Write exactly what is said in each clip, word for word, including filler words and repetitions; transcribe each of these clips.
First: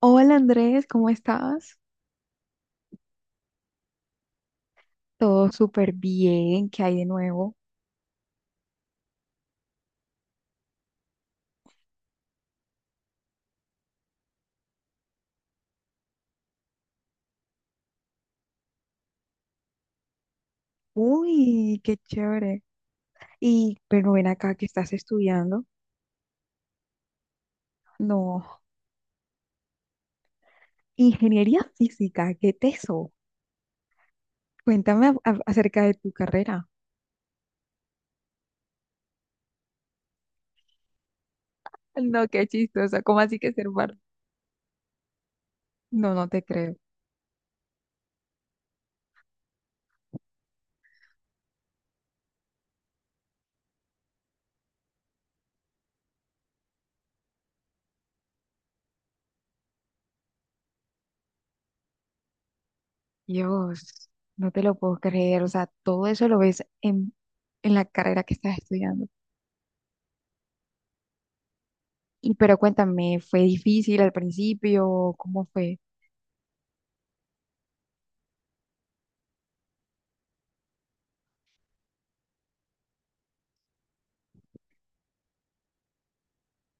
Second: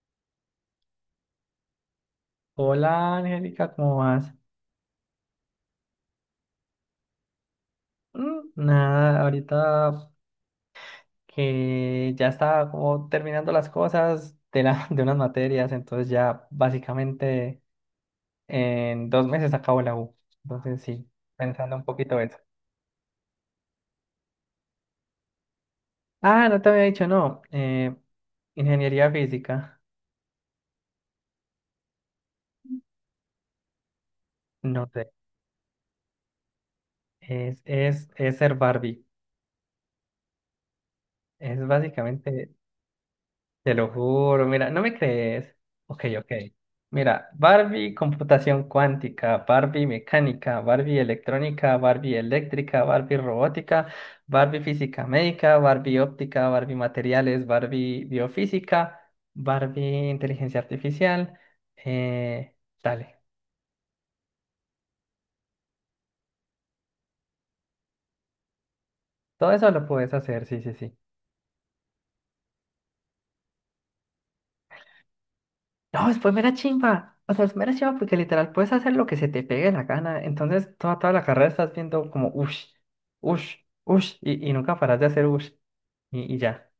Hola Andrés, ¿cómo estás? Hola Angélica, ¿cómo vas? Todo súper bien, ¿qué hay de nuevo? Mm, nada, ahorita que ya estaba como terminando las cosas de, la, de unas materias, entonces ya básicamente en dos meses acabo la U. Entonces sí, pensando Uy, un qué poquito eso. chévere. Y, pero ven acá que estás estudiando. Ah, no te había dicho, no. eh, No, Ingeniería física, ingeniería física, qué teso. no Cuéntame sé, a- a- acerca de tu carrera. es, es, es ser Barbie. Es No, qué básicamente. chistosa, ¿cómo así que ser Te lo bar? juro, mira, no me crees. Ok, No, no ok. te creo. Mira, Barbie computación cuántica, Barbie mecánica, Barbie electrónica, Barbie eléctrica, Barbie robótica, Barbie física médica, Barbie óptica, Barbie materiales, Barbie biofísica, Barbie inteligencia artificial. Eh, Dale, Dios, no te lo puedo creer. O sea, todo eso lo ves en, en la carrera que estás estudiando. todo eso lo puedes hacer, sí, sí, sí. Y pero cuéntame, ¿fue difícil al principio? ¿Cómo fue? No, después pues mera chimba. O sea, es mera chimba porque literal puedes hacer lo que se te pegue la gana. Entonces, toda, toda la carrera estás viendo como ush, ush, ush, y, y nunca paras de hacer ush. Y, y ya,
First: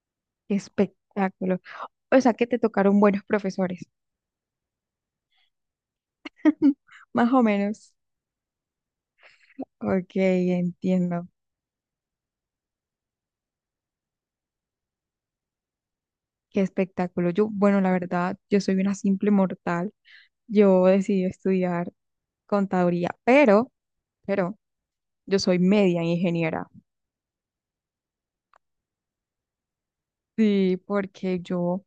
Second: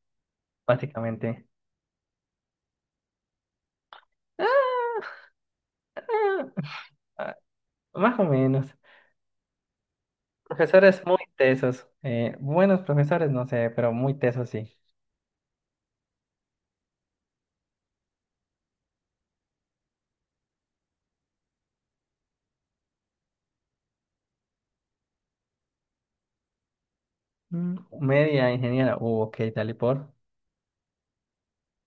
Qué básicamente. espectáculo. O sea, que te tocaron buenos profesores. Ah, Más ah, o menos. más o menos. Ok, Profesores muy entiendo. tesos. Eh, buenos profesores, no sé, pero muy tesos sí. Qué espectáculo. Yo, bueno, la verdad, yo soy una simple mortal. Yo decidí estudiar contaduría, pero, pero yo soy media ingeniera. Mm, media ingeniera. Uh, ok, tal y por. Sí, porque yo,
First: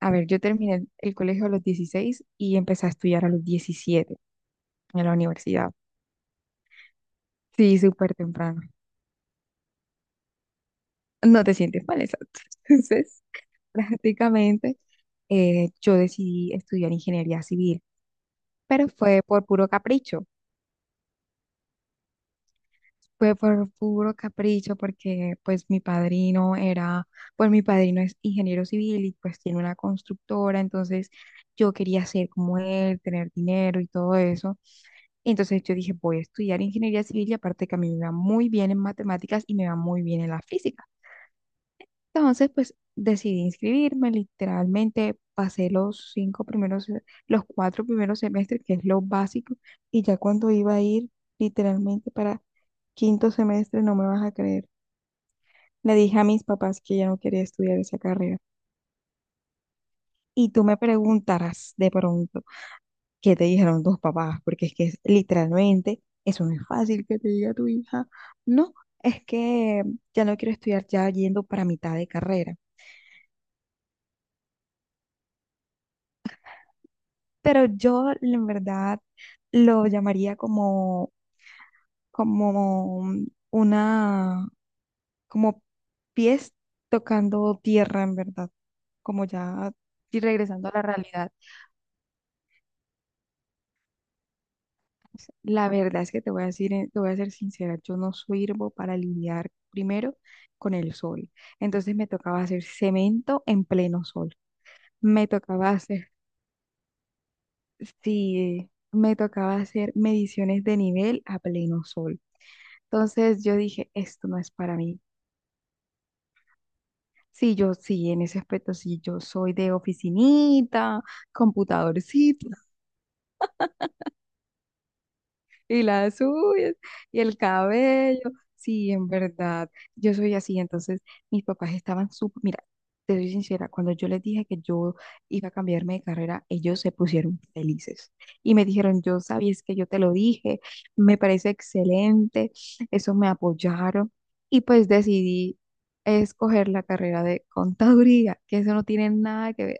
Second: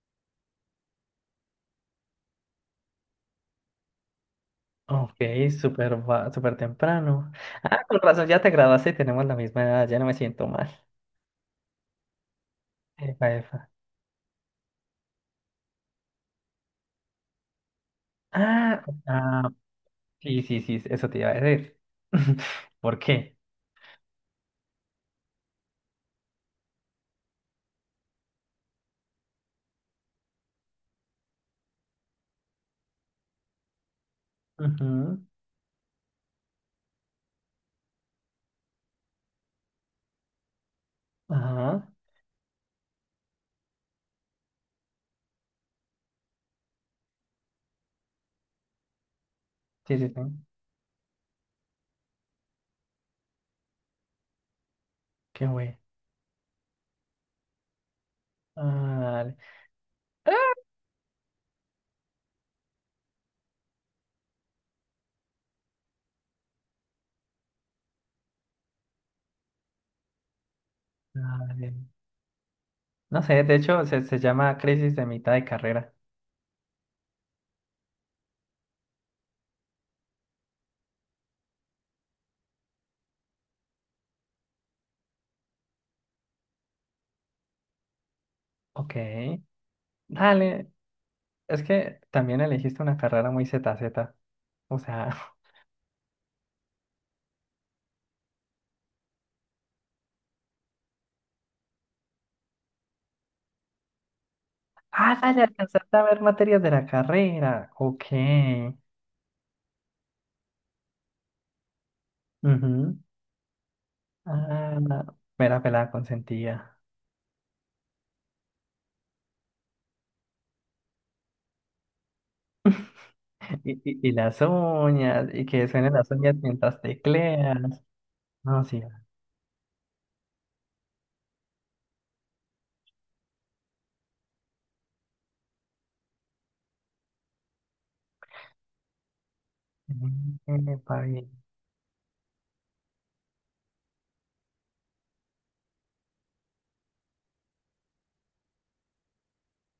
a ver, yo terminé el colegio a los dieciséis y empecé a estudiar a los diecisiete en la Ok, universidad. súper va- súper temprano. Sí, Ah, con súper razón, ya te temprano. graduaste y tenemos la misma edad, ya no me siento mal. No te sientes mal, exacto. Entonces, Epa, epa. prácticamente, eh, yo decidí estudiar ingeniería civil, Ah, pero fue por ah, puro capricho. sí, sí, sí, eso te iba a decir. ¿Por Fue qué? por puro capricho porque pues mi padrino era, pues mi padrino es ingeniero civil y pues tiene una constructora, entonces yo quería ser como él, tener dinero y todo eso. Ujú, Entonces yo dije, voy a estudiar ingeniería civil y aparte que a mí me va muy bien en matemáticas y me va muy bien en la física. ajá. Entonces, pues decidí inscribirme, literalmente pasé los cinco primeros, se- los cuatro primeros semestres, que es lo básico, Sí, y sí, ya sí. cuando iba a ir literalmente para quinto semestre, no me vas a creer. Qué güey. Le dije a mis papás que ya no quería estudiar esa carrera. Dale, Y tú me preguntarás de pronto, ¿qué te dijeron tus papás? Porque es que es- literalmente eso no es fácil que te diga tu hija. No, es que ya no quiero estudiar ya yendo para dale. mitad de carrera, No sé, de hecho se, se llama crisis de mitad de carrera. pero yo en verdad lo llamaría como, como una, como pies tocando tierra, en verdad, Ok. como ya y regresando Dale. a la realidad. Es que también elegiste una carrera muy zeta zeta. O sea. La verdad es que te voy a decir, eh, te voy a ser sincera, yo no sirvo para lidiar primero con el sol. Entonces me tocaba hacer cemento en pleno sol. Ah, Me dale, tocaba alcanzaste a hacer, ver materias de la carrera. Ok. sí, me tocaba hacer mediciones de nivel a pleno sol. Ujú. Entonces yo dije, esto no es para Ah, mí. mera pelada consentida. Sí, yo sí, en ese aspecto sí, yo soy de oficinita, computadorcito. Y, y- y las uñas, y que Y suenen las las uñas uñas mientras y el tecleas. cabello. No, sí. Sí, en verdad, yo soy así. Entonces, mis papás estaban súper, mira, te soy sincera, cuando yo les dije que yo iba a cambiarme de carrera, ellos se pusieron felices y me dijeron, yo sabía, es que yo te lo dije, Epa, me bien. parece excelente, eso me apoyaron y pues decidí escoger la carrera de contaduría, que eso no tiene nada que ver.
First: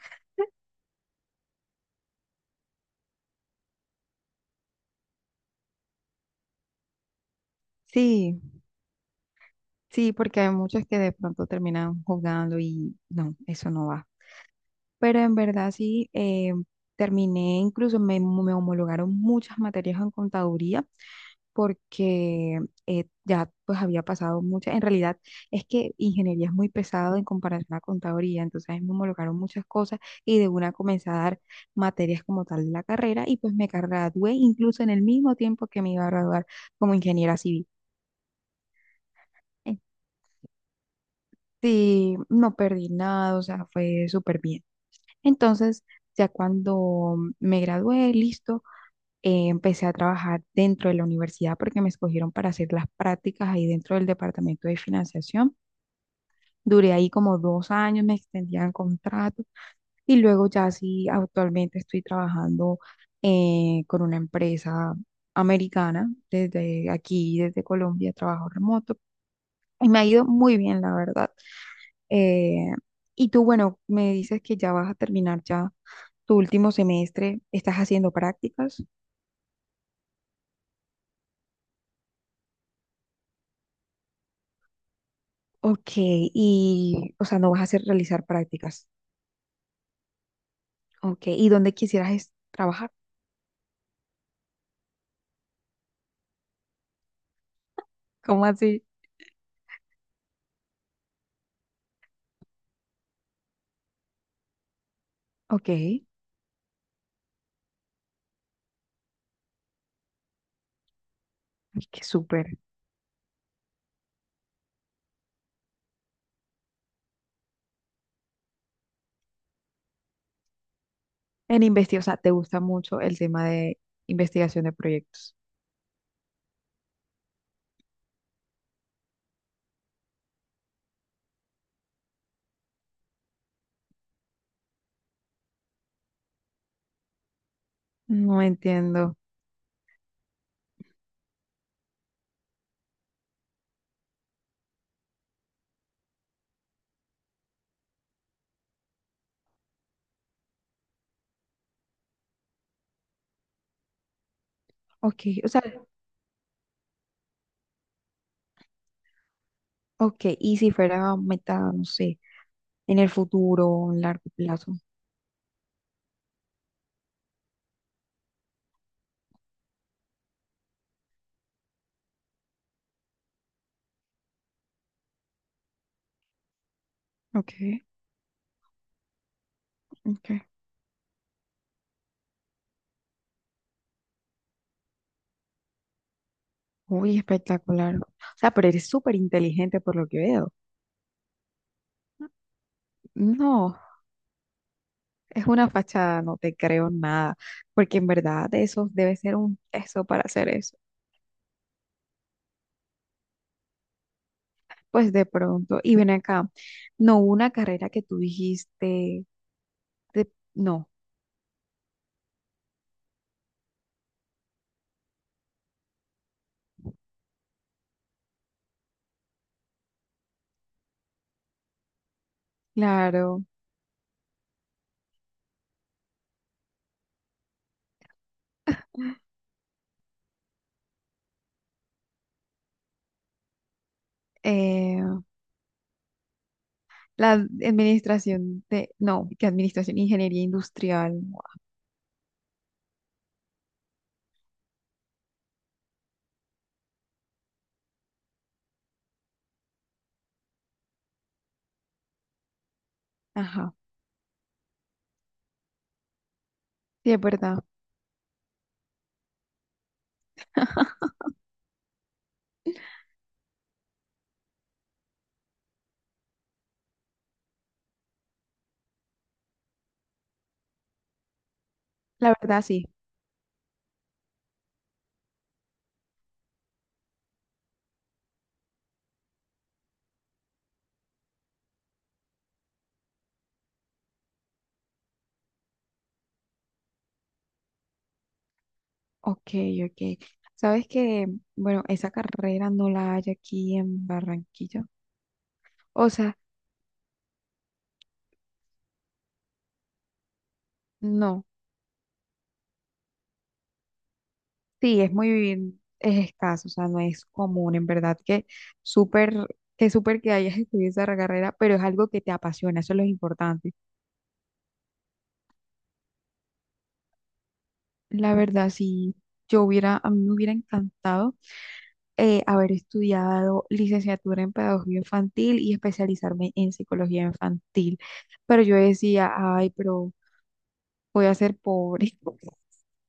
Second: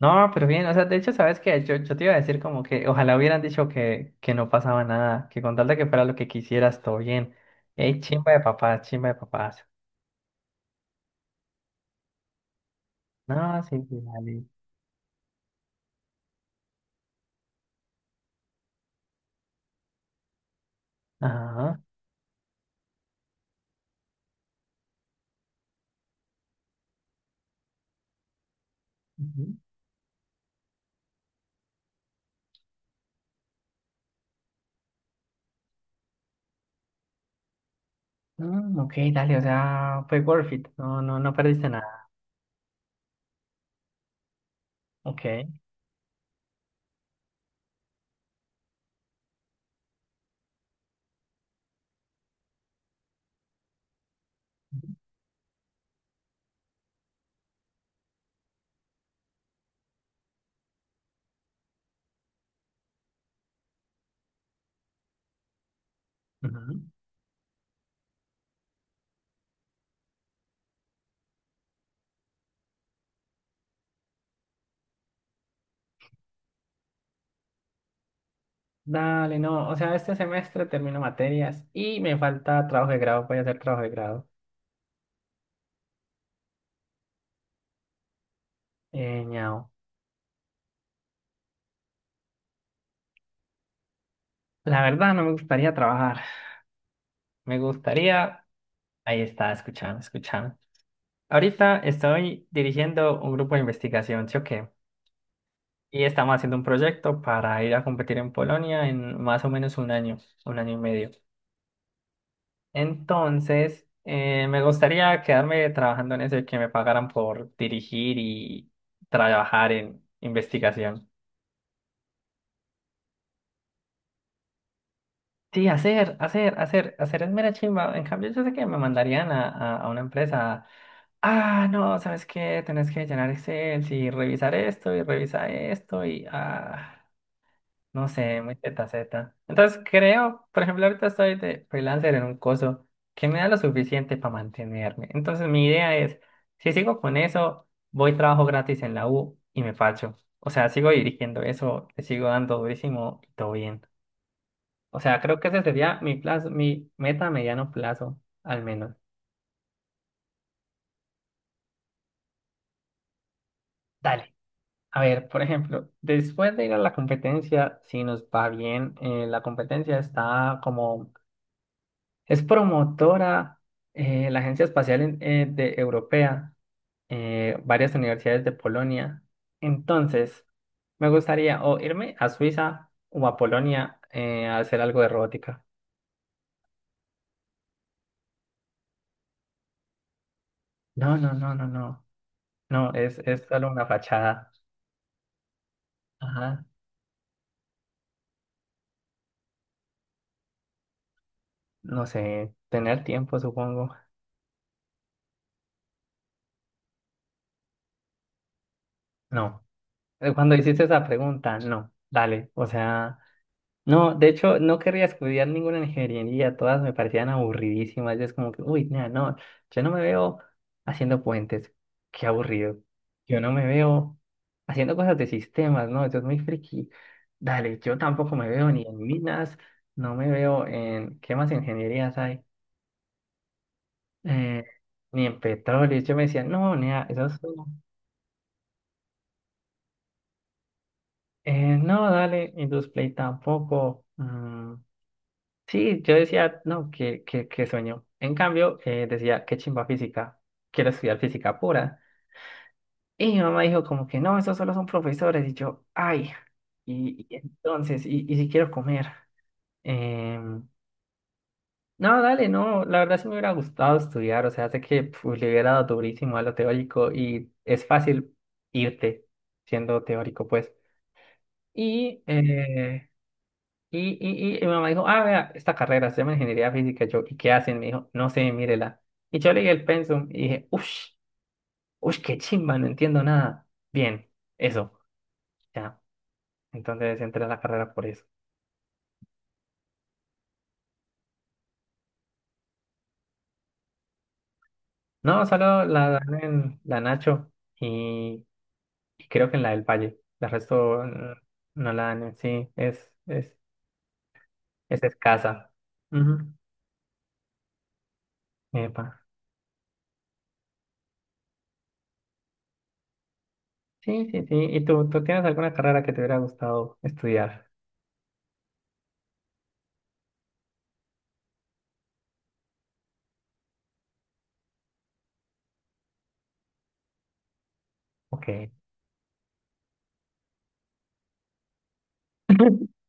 No, pero bien, o sea, de hecho, ¿sabes qué? Yo, yo te iba a decir como que ojalá hubieran dicho que, que no pasaba nada, que con tal de que fuera lo que quisieras, todo bien. Ey, chimba de Sí, papás, chimba de papás. sí, porque hay muchos que de pronto terminan jugando y no, No, eso sí, no sí, va. dale. Pero en verdad sí, eh, terminé, incluso me, me homologaron muchas materias en contaduría Ajá. porque eh, ya pues había pasado muchas, en realidad es que ingeniería es muy pesado en comparación a contaduría, entonces ahí me homologaron Ujú. muchas cosas y de una comencé a dar materias como tal de la carrera y pues me gradué incluso en el mismo tiempo que me iba a graduar como ingeniera civil. Mm, ok, dale, o Eh, sea, fue worth it. No, no, no perdiste nada. Sí, no perdí nada, o sea, fue súper bien. Ok. Entonces... Ya cuando me gradué, listo, eh, empecé a trabajar dentro de la universidad porque me escogieron para hacer las prácticas ahí dentro del departamento de financiación. Duré ahí como dos años, me extendían contrato y luego ya sí, actualmente estoy trabajando eh, con una empresa americana Ujú. desde aquí, desde Colombia, trabajo remoto y me ha ido muy bien, la verdad. Eh, y tú, bueno, me dices que ya vas a terminar ya tu último semestre, ¿estás haciendo prácticas? Dale, no, o sea, este semestre termino materias y me falta trabajo de grado, voy a hacer trabajo de grado. Ok, y, o sea, no vas a hacer realizar prácticas. Eh, ñao. Ok, ¿y dónde quisieras es- trabajar? La verdad no me gustaría trabajar, me ¿Cómo gustaría, así? ahí está, escuchando, escuchando. Ahorita estoy dirigiendo un grupo de investigación, ¿sí o qué? Ok, Y ay, estamos haciendo un proyecto para ir a competir en Polonia en más o menos un año, un año y medio. qué súper. Entonces, eh, me gustaría quedarme trabajando en eso y que me pagaran por dirigir y trabajar en investigación. En investigación, o sea, te gusta mucho el tema de investigación de proyectos. Sí, hacer, hacer, hacer, hacer es mera chimba. En cambio, yo sé que me mandarían a, a, a una empresa. Ah, no, ¿sabes qué? Tenés que llenar Excel y revisar esto y revisar esto y ah, no No sé, muy zeta. entiendo. zeta. Entonces creo, por ejemplo, ahorita estoy de freelancer en un coso que me da lo suficiente para mantenerme. Entonces mi idea es, si sigo con eso, voy trabajo gratis en la U y me facho. O sea, sigo dirigiendo eso, le sigo dando durísimo y todo bien. O sea, Ok, creo que o ese sea, sería mi plazo, mi meta a mediano plazo, al menos. ok, y si fuera meta, no sé, en el futuro, en largo Dale. plazo. A ver, por ejemplo, después de ir a la competencia, si nos va bien, eh, la competencia está como, es promotora, eh, la Agencia Espacial en- eh, de Europea, Ok, eh, varias universidades de Polonia. ok. Entonces, me gustaría o irme a Suiza o a Polonia eh, a hacer algo de robótica. Uy, espectacular. O sea, pero eres súper inteligente por lo que veo. No, no, no, no, no. No, es, es solo No. una fachada. Es una fachada, no te Ajá. creo nada, porque en verdad de eso debe ser un peso para hacer eso. No sé, tener tiempo, supongo. Pues de pronto, y ven acá, no hubo una carrera que tú dijiste, No. de- Eh, Cuando hiciste no, esa pregunta, no. Dale, o sea, no, de hecho, no querría estudiar ninguna ingeniería, todas me parecían aburridísimas. Y es como que, uy, nah, no, yo no me veo haciendo puentes, qué aburrido. Yo claro, no me veo haciendo cosas de sistemas, no, eso es muy friki. Dale, yo tampoco me veo ni en minas, no me veo en, ¿qué más ingenierías hay? Eh, eh, Ni en petróleo. Yo me decía, no, nea, eso la es. administración de, no, que administración, ingeniería industrial, no, Eh, no, dale, Indusplay tampoco. Mm, sí, yo decía, no, qué, qué, qué sueño. En cambio, eh, decía, qué chimba física, quiero estudiar física pura. Y mi mamá ajá, dijo como que no, esos solo son profesores. Y yo, ay, sí, es y, y verdad, entonces, y, y si quiero comer. Em, no, dale, no, la verdad sí me hubiera gustado estudiar, o sea, sé que pf, le hubiera dado durísimo a lo teórico y es fácil irte siendo teórico, pues. Y Mm. la verdad sí, eh, Y, y, y, y mi mamá dijo, ah, vea, esta carrera se llama ingeniería física. Yo, ¿y qué hacen? Me dijo, no sé, mírela. Y yo leí el pensum y dije, uff, uff, qué chimba, no entiendo nada. Bien, eso, ya. Entonces entré a la carrera por eso. ok, ok. Sabes que, bueno, esa carrera no la hay aquí en Barranquilla, No, solo la o sea, dan en la Nacho y, y creo que en la del Valle. La resto mm, no. no la dan en sí, es, es, Sí, es es escasa. muy, es Ujú. escaso, o sea, no es común, en verdad, que Epa. súper, que súper que hayas estudiado esa carrera, pero es algo que te apasiona, eso es lo importante. Sí, sí, sí. ¿Y tú, tú tienes alguna carrera que te hubiera gustado estudiar? La verdad, si yo hubiera, a mí me hubiera encantado eh, haber estudiado licenciatura en pedagogía infantil y especializarme en psicología infantil, Ok. pero yo decía, ay, pero voy a ser pobre,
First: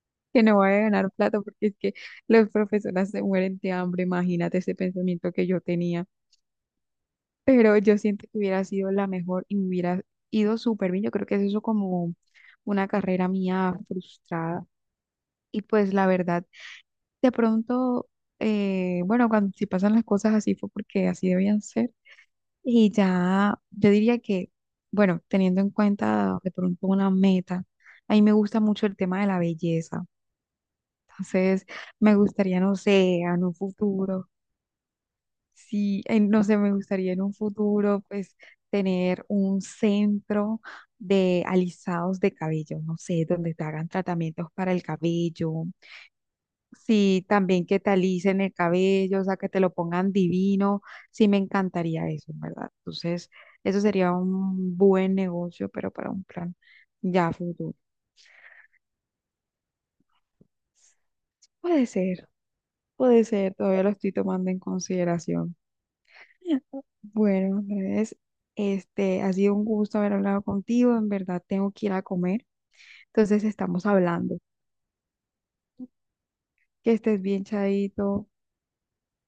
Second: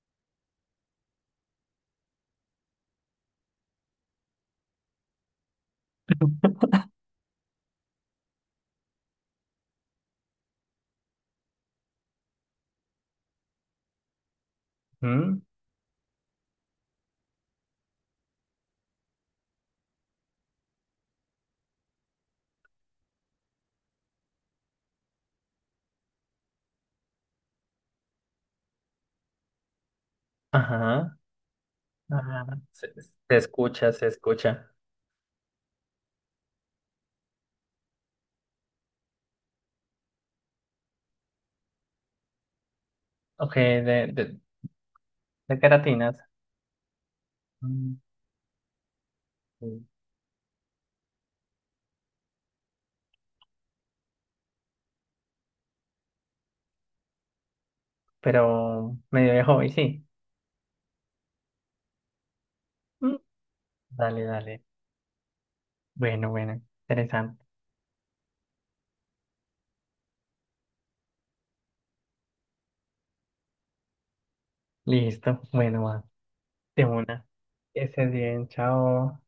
que no voy a ganar plata porque es que los profesores se mueren de hambre, imagínate ese pensamiento que yo tenía. Pero yo siento que hubiera sido la mejor y me hubiera ido súper bien. Yo creo que es eso como una carrera mía frustrada. Mm. Y pues la verdad, de pronto, eh, bueno, cuando si pasan las cosas así fue porque así debían ser. Y ya, yo diría que, bueno, teniendo en cuenta de pronto una meta, a mí me gusta mucho el tema de la belleza. Ajá, Entonces, me ajá. gustaría, no Se, se sé, en un escucha, se futuro. escucha. Sí, en- no sé, me gustaría en un futuro, pues, tener un centro de alisados de cabello, no sé, donde Ok, te hagan de, de, tratamientos para el de cabello. queratinas. Sí, también que te Mm, alisen el cabello, o sea, que te lo mm. pongan divino. Sí, me encantaría eso, ¿en verdad? Entonces, eso sería un buen negocio, pero para un plan ya futuro. Pero medio de hobby, sí. Puede ser, Mm, puede ser, todavía lo estoy dale, tomando en dale. consideración. Bueno, bueno. Interesante. Bueno, Andrés, este, ha sido un gusto haber hablado contigo. En verdad, tengo que ir a comer. Entonces, estamos hablando. Listo. Bueno, va. De Que estés una. bien, Que estés Chadito. bien. Chao.